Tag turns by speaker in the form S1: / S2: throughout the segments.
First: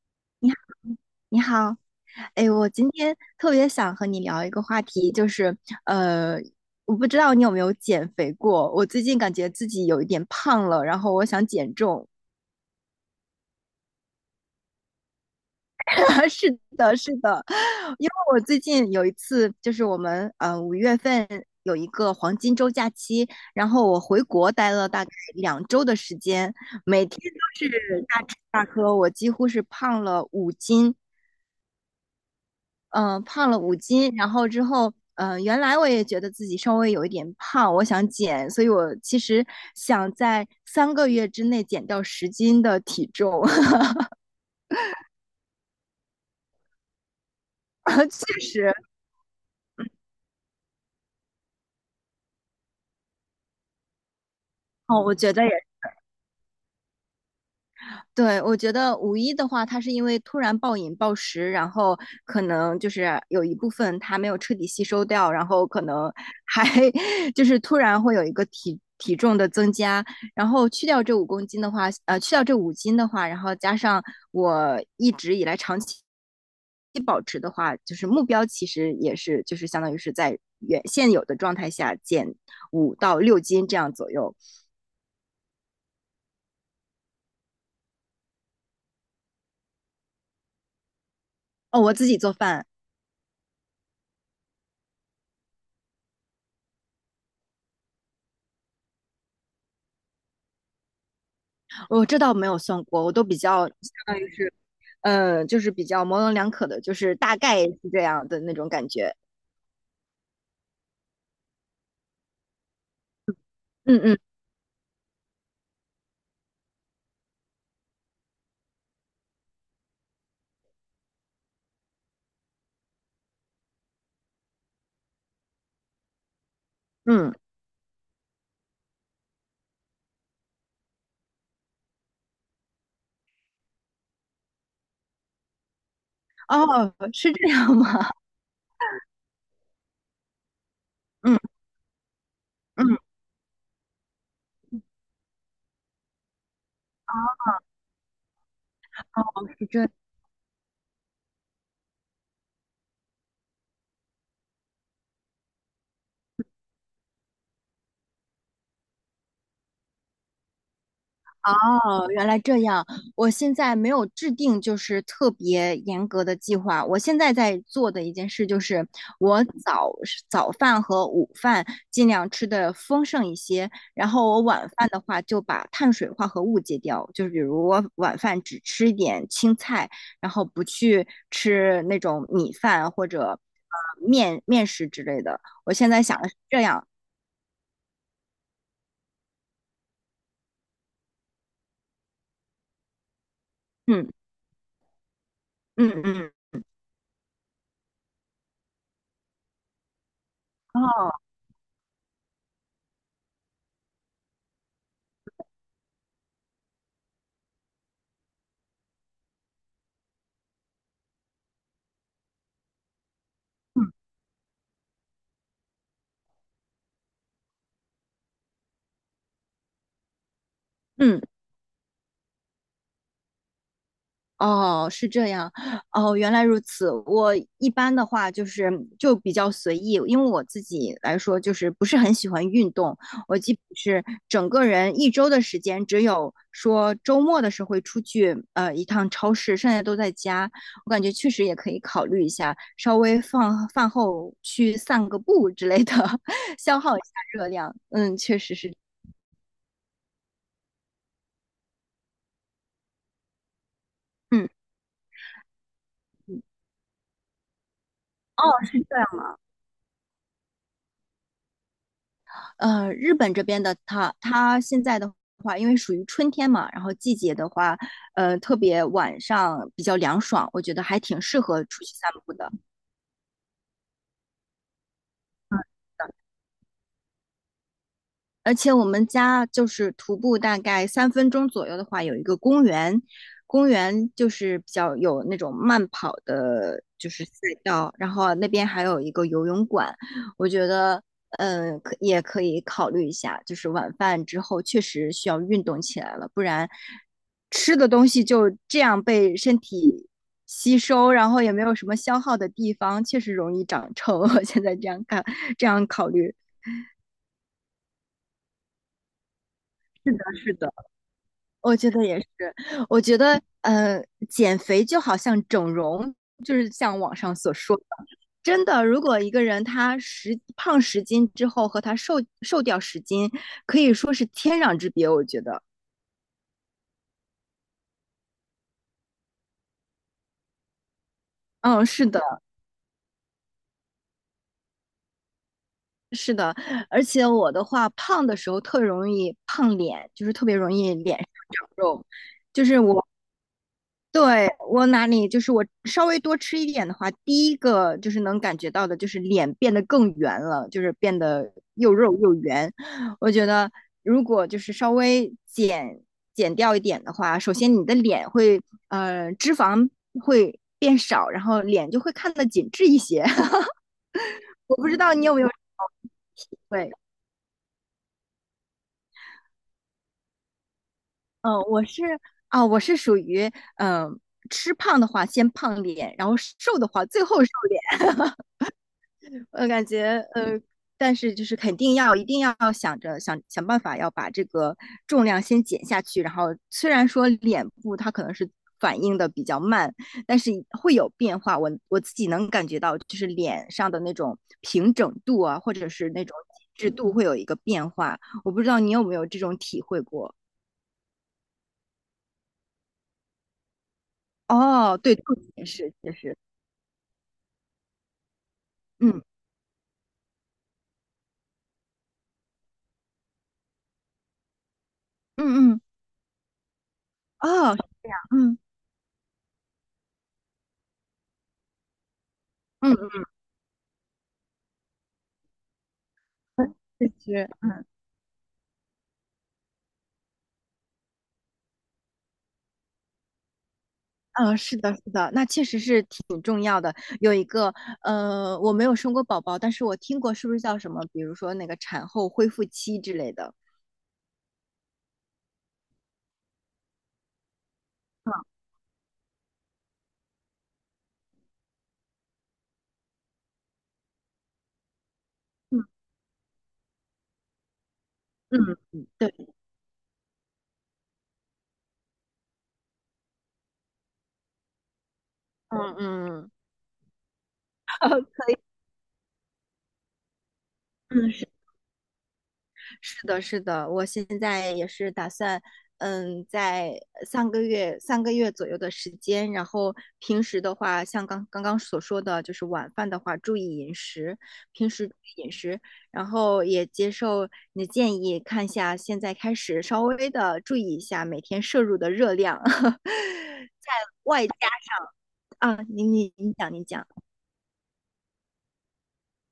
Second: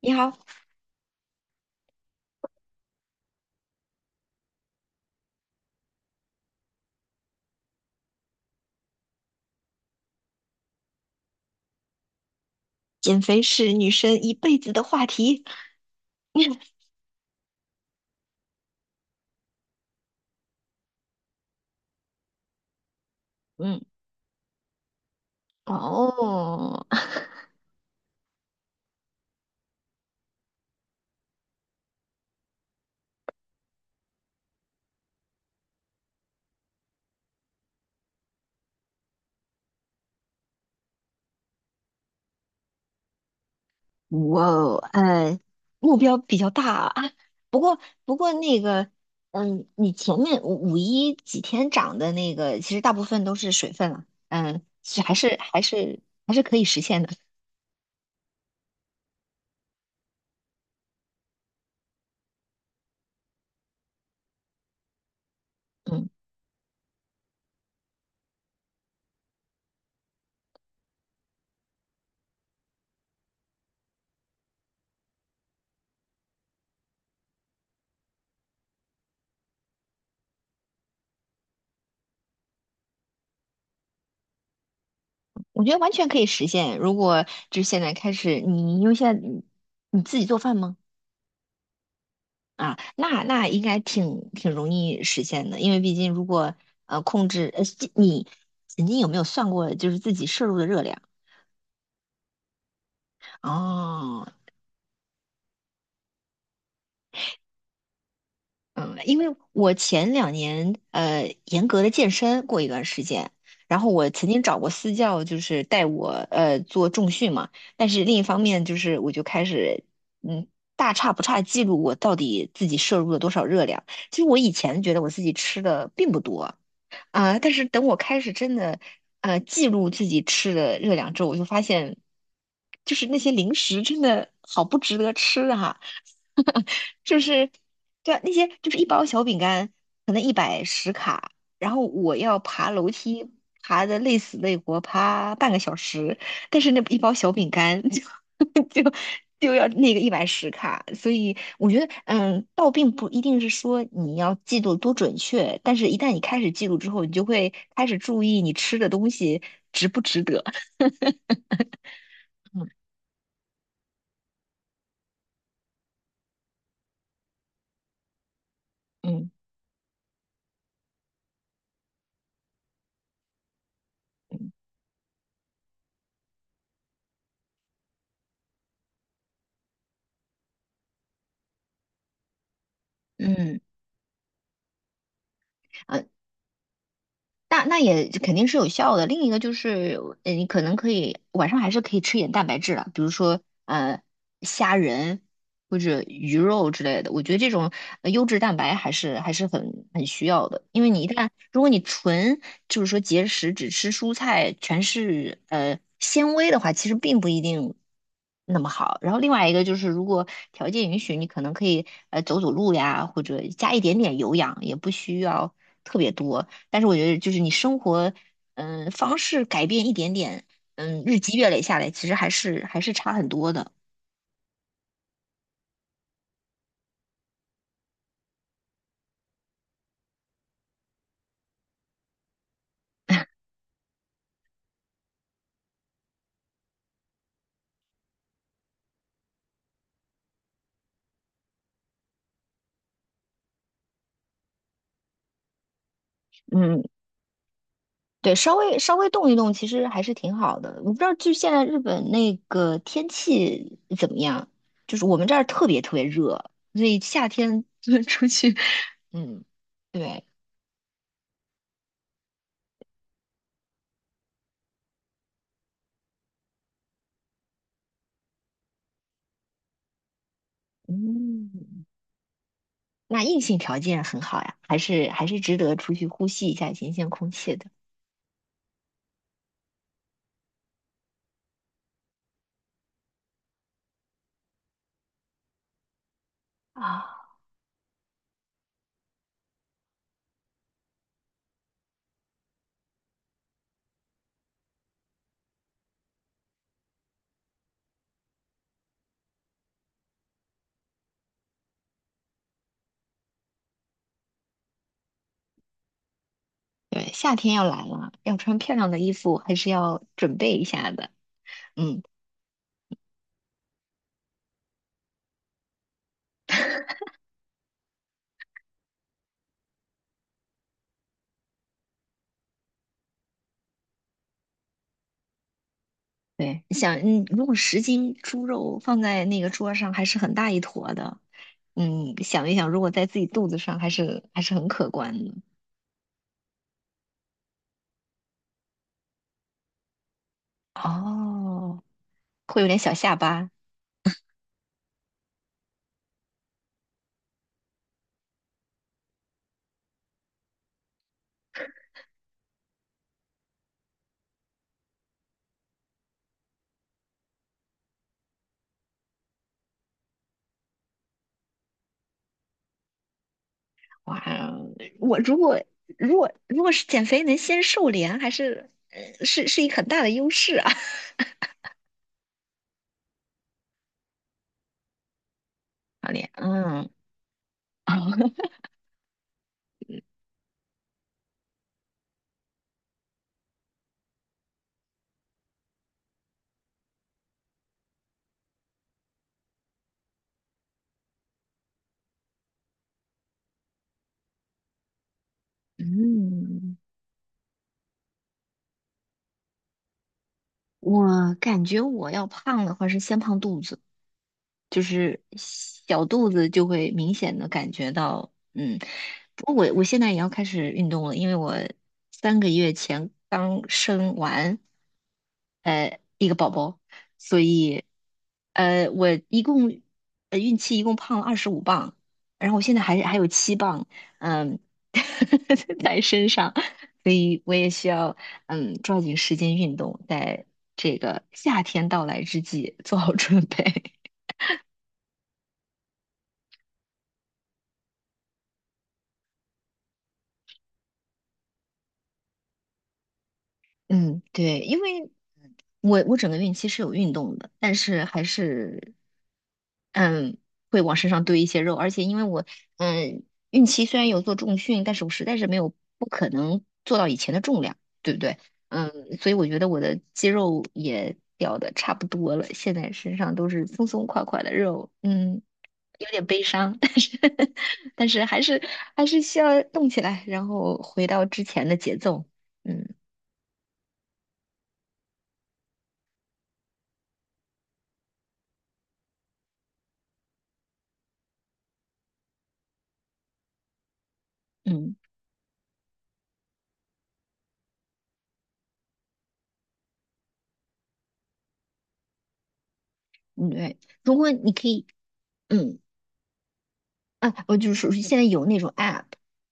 S1: 你好，
S2: 你好。哎，我今天特别想和你聊一个话题，就是，呃，我不知道你有没有减肥过，我最近感觉自己有一点胖了，然后我想减重。
S1: 减肥是女生一辈子的话题。
S2: 是的，是的，因为我最近有一次，就是我们5月份有一个黄金周假期，然
S1: 嗯，
S2: 后我回国待了大概2周的时间，
S1: 哦，
S2: 每天都是大吃大喝，我几乎是胖了五斤。嗯，胖了五斤。然后之后，嗯，原来我也觉得自己稍微有一点胖，我想减，所以我其实想在三个月之内减掉十斤的体重。
S1: 哇哦，目标比较大啊。不过，不过
S2: 确
S1: 那
S2: 实。
S1: 个，嗯，你前面五一几天涨的那个，其实大部分都是水分了。嗯，其
S2: 哦，
S1: 实还
S2: 我觉
S1: 是
S2: 得也
S1: 还是还是可以实现的。
S2: 对。我觉得五一的话，它是因为突然暴饮暴食，然后可能就是有一部分它没有彻底吸收掉，然后可
S1: 嗯，
S2: 能还 就是突然会有一个体重的增加，然后去掉这5公斤的话，去掉这五斤的话，然后加上我一直以来长期保持的话，就是目标其实也是就是相当于是在原现有的状态下减5到6斤这样左右。
S1: 我觉得完全可以实现。如果就是现在开始，你因为现在你自己做饭吗？
S2: 哦，我自己做饭。
S1: 啊，那应该挺容易实现的，因为毕竟如果控制这你曾经有没有算过就是自己摄入的热量？
S2: 这倒没有算过，我都比较
S1: 哦，
S2: 就是比较模棱两可的，就是大概是这样的那种感
S1: 嗯，
S2: 觉。
S1: 因为我前两年严格的健身过一段时间，然后
S2: 嗯
S1: 我
S2: 嗯。
S1: 曾经找过私教，就是带我做重训嘛，但是另一方面就是我就开始嗯大差不差记录我到底自己摄入了多少热量。其实我以前觉得我自己吃的并不多，
S2: 嗯。
S1: 啊，但是等我开始真的记录自己吃的热量之后，我就发现，就是那些零食真的好不值得吃哈、
S2: 哦，
S1: 就
S2: 是这
S1: 是
S2: 样吗？
S1: 对啊 那些就是一包小饼干可能一百十卡，
S2: 嗯
S1: 然后我要爬楼
S2: 嗯。
S1: 梯爬的累死累活，爬半个小时，但是那一包小饼干 就要那个110卡，所以我觉得，嗯，倒并不一定是说你要记录多准确，但是一旦你开始记录之后，你就会开始注意你吃的东西值不值得。
S2: 哦，原来这样。
S1: 嗯
S2: 我现在没有制定就是特别严格的计划。我现在在做的一件事就是，
S1: 嗯
S2: 我早早饭和午饭尽量吃的丰盛一些，然后我
S1: 嗯，
S2: 晚饭的话就把碳水化合物戒掉，就是比如我晚饭只吃一点青菜，然后不去吃那种米饭或者
S1: 嗯，
S2: 面食之类的。我现在想的是这样。
S1: 那也肯定是有效的。另一个就是，你可能可以晚上还是可以吃一点蛋白质的，比如说
S2: 嗯
S1: 虾仁或者
S2: 嗯嗯。
S1: 鱼肉之类的。我觉得这种优质蛋白还是很需要的，因为你一
S2: 哦。
S1: 旦如果你纯就是说节食只吃蔬菜，全是纤维的话，其实并不一定那么好。然后另外一个就是，如果条件允许，你可能可以走走路呀，或者加一点点有氧，也不需要特别多。但是我觉得就是你生活，方式改变一点点，嗯，日
S2: 嗯。
S1: 积月累下来，其实还是差很多的。
S2: 哦，是这样。哦，原来如此。我一般的话就是就比较随意，因为我自己来说就是不是很喜欢运动，我基本是整个人一周的时间，只有说周末的时候会出去一趟超市，剩下都在家。我感觉确实也可以考虑一下，稍微放饭后去散个步之类的，消
S1: 嗯，
S2: 耗一下热量。嗯，
S1: 对，
S2: 确实
S1: 稍
S2: 是。
S1: 微稍微动一动，其实还是挺好的。我不知道，就现在日本那个天气怎么样？
S2: 嗯。
S1: 就是我们这儿特别特别
S2: 嗯。
S1: 热，所以夏天就 出
S2: 哦，
S1: 去，
S2: 是这样。
S1: 嗯，对，
S2: 呃，日本这边的它现在的话，因为属于春天嘛，然后季节的话，呃，特别晚上比较凉爽，我觉得还挺适合
S1: 嗯，
S2: 出去散步的。
S1: 那硬性条件很好呀，还是值得出去呼吸一下新鲜空气的
S2: 而且我们家就是徒步大概3分钟左右的话，有一个公园。公园就是比较有那种慢跑的，就是
S1: 啊。
S2: 赛道。然后那边还有一个游泳馆。我觉得，嗯，也可以考虑一下，就是晚饭之后确实需要运动起来了，不然吃的东西就这样被身体吸收，然后也没有什么消耗的地方，确实容易长臭。我现在这样看，这样考虑。
S1: 对，夏天要来了，要穿漂亮的衣服，还是要准备
S2: 是
S1: 一
S2: 的。
S1: 下的。
S2: 我觉
S1: 嗯，
S2: 得也是。我觉得，呃，减肥就好像整容，就是像网上所说的，真的，如果一个人他胖十斤之后和他瘦掉十斤，可以说是天壤之别，我觉得。
S1: 对，你想，嗯，如果10斤猪肉放在那个桌上，还是很大一坨的。
S2: 嗯，是
S1: 嗯，
S2: 的，
S1: 想一想，如果在自己肚子上，还是很可观的。
S2: 是的。而且我的话，胖的时候特容易胖脸，就是特别容易脸上
S1: 哦，
S2: 肉。
S1: 会有点小下巴。
S2: 对，我哪里就是我稍微多吃一点的话，第一个就是能感觉到的，就是脸变得更圆了，就是变得又肉又圆。我觉得如果就是稍微减掉一点的话，首先你的脸会脂肪会变少，然后脸就会看得紧致一些。
S1: 哇，
S2: 我不知道
S1: 我
S2: 你有
S1: 如
S2: 没有
S1: 果如果
S2: 体
S1: 如果是
S2: 会
S1: 减肥能先瘦脸，还是是一个很大的优势啊。
S2: 啊？我是属于嗯、呃吃胖的话先胖
S1: 好
S2: 脸，然
S1: 脸，
S2: 后瘦
S1: 嗯。
S2: 的话最后瘦脸。我感觉呃，但是就是肯定要一定要想想办法要把这个重量先减下去，然后虽然说脸部它可能是反应的比较慢，但是会有变化。我自己能感觉到，就是脸上的那种平整度啊，或者是那种
S1: 嗯，
S2: 紧致度会有一个变化。我不知道你有没有这种体会过？
S1: 我感觉我要胖的话是先胖肚子，就
S2: 哦，对，
S1: 是
S2: 肚子也是，
S1: 小
S2: 就
S1: 肚
S2: 是，
S1: 子就会明显的感觉到，嗯，
S2: 嗯
S1: 不过我现在也要开始运动了，因为我3个月前刚生完
S2: 嗯。嗯。
S1: 一个宝宝，所
S2: 哦。
S1: 以
S2: 嗯
S1: 我一共孕期一共胖了25磅，然后我现在还
S2: 嗯。
S1: 还有7磅，嗯，在身上，
S2: 嗯，确
S1: 所以
S2: 实。
S1: 我也需要抓紧时间运动，在这个夏天到来之际做好准备。
S2: 嗯，是的，是的，那确实是挺重要的。有一个，呃，我没有生过宝宝，但是我听过，是不是叫什么？比如说那个产后恢复期之类的。
S1: 嗯，对，因为我整个孕期是有运动的，但是还是嗯会往身上堆一些肉，而且因为我嗯孕期虽然有做重训，但是我实在是没有
S2: 嗯
S1: 不可能做到以前的重量，对不对？
S2: 嗯，
S1: 嗯，所以
S2: 对。
S1: 我觉得我的肌肉也掉的差不多了，现在身上都是松松垮垮的肉，嗯，
S2: 嗯
S1: 有点悲
S2: 嗯。
S1: 伤，但是 但是还是需要动起来，然后回到
S2: 嗯，
S1: 之
S2: 是。
S1: 前的节奏，嗯
S2: 是的，是的，我现在也是打算。嗯，在三个月左右的时间，然后平时的话，像刚所说的，就是晚饭的话，注意饮食，平
S1: 嗯。
S2: 时注意饮食，然后也接受你的建议，看一下现在开始稍微的注意一下每天摄入的热量。
S1: 嗯对，如果你可以，
S2: 啊，
S1: 嗯，
S2: 你讲，你讲。
S1: 啊，我就是说现在有那种 app，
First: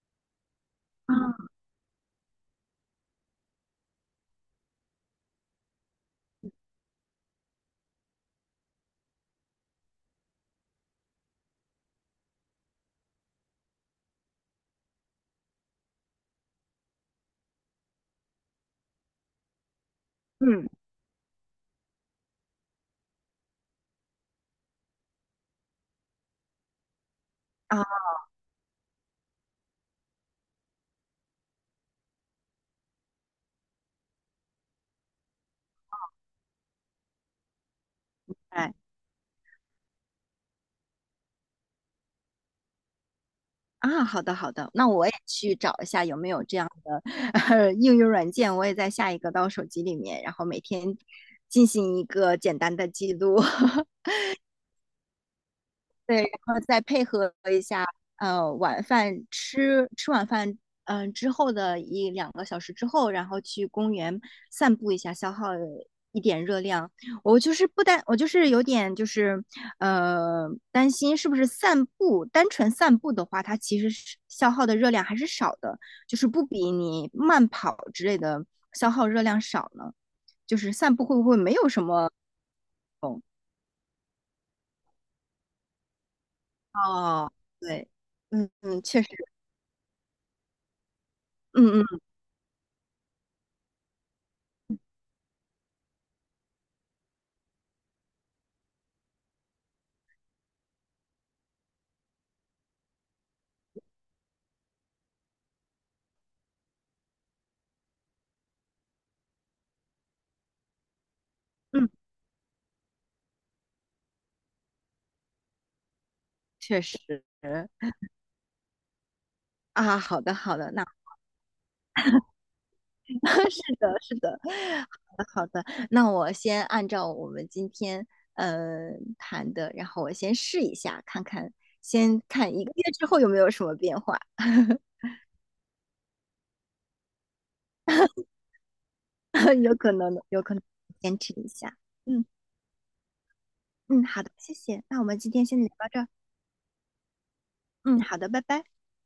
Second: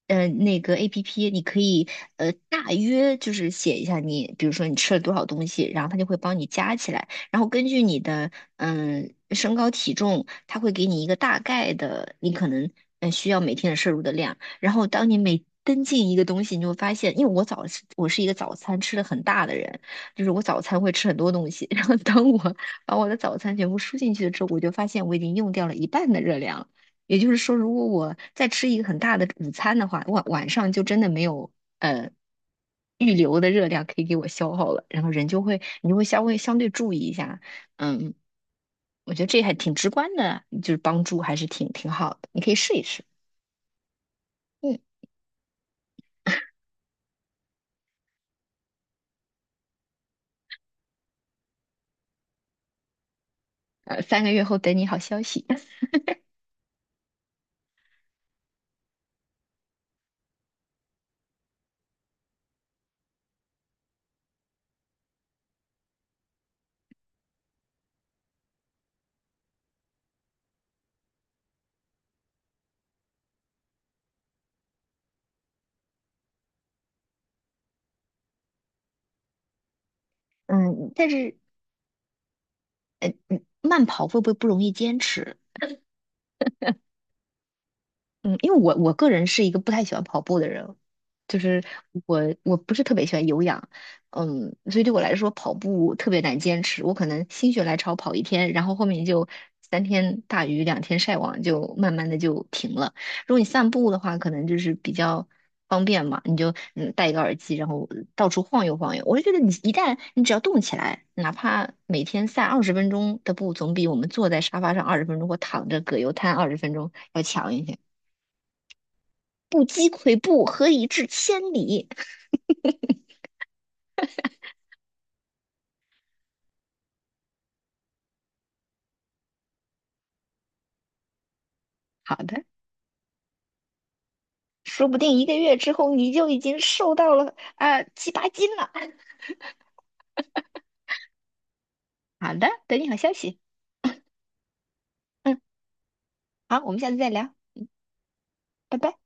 S1: 那个 app
S2: 啊，
S1: 你可以大约就是写一下你，比如说你吃了多少东西，然后它就会帮你加起来，然后根据你的身高体重，它会给你一个大概的你可能需要每天的摄入的量，然后当你每登进一个东西，你就会发现，因为我是一个早餐吃的很大的人，就是我早
S2: 嗯。
S1: 餐会吃很多东西，然后当我把我的早餐全部输进去了之后，我就发现我已经用掉了一半的热量了也就是说，如
S2: 啊，
S1: 果我再吃一个很大的午餐的话，晚上就真的没有呃预留的热量可以给我消耗了，然后人就会你就会稍微相对注意一下，嗯，
S2: 哎。
S1: 我觉得这还挺直观的，就是帮助还是挺好的，你可以试一试，
S2: 啊，好的好的，
S1: 嗯，
S2: 那我也去找一下有没有这样的 应用软件，我也在下一个到手机里面，然后每天进行一个简单的记录。
S1: 3个月后等你好消息，
S2: 对，然后再配合一下呃晚饭吃吃晚饭。嗯，之后的一两个小时之后，然后去公园散步一下，消耗一点热量。我就是不担，我就是有点就是担心，是不是单纯散步的话，它其实是消耗的热量还是少的，就是不比你慢跑之类的消耗热量少呢？就是
S1: 嗯，
S2: 散步
S1: 但
S2: 会不
S1: 是
S2: 会没有什么？
S1: 慢跑会不会不容易坚持？
S2: 哦，对，
S1: 嗯，
S2: 嗯
S1: 因为我
S2: 嗯，
S1: 我
S2: 确
S1: 个
S2: 实，
S1: 人是一个不太喜欢跑步的人，就是
S2: 嗯嗯。
S1: 我不是特别喜欢有氧，嗯，所以对我来说跑步特别难坚持。我可能心血来潮跑一天，然后后面就三天大鱼两天晒网，就慢慢的就停了。如果你散步的话，可能就是比较方便嘛，你就戴一个耳机，然后到处晃悠晃悠。我就觉得你一旦你只要动起来，哪怕
S2: 嗯
S1: 每天散二十分钟的步，总比我们坐在沙发上二十分钟或躺着葛优瘫二十分
S2: 确
S1: 钟要
S2: 实。
S1: 强一些。不积
S2: 啊，
S1: 跬
S2: 好的
S1: 步，
S2: 好
S1: 何
S2: 的，那
S1: 以至千里？
S2: 是的是的，好的好的，那我先按照我们今天谈的，然后我先试一下，看看，
S1: 好
S2: 先
S1: 的，
S2: 看一个月之后有没有什么变化。
S1: 说不 定一个月之后你就已经瘦到了啊、七八斤了。
S2: 有可能的，有可能坚持一下。嗯
S1: 好的，等你好消息。
S2: 嗯，好的，谢谢，那我们今
S1: 嗯，
S2: 天先聊到这儿。
S1: 好，我们下次再聊，
S2: 嗯，好的，拜拜。
S1: 拜拜。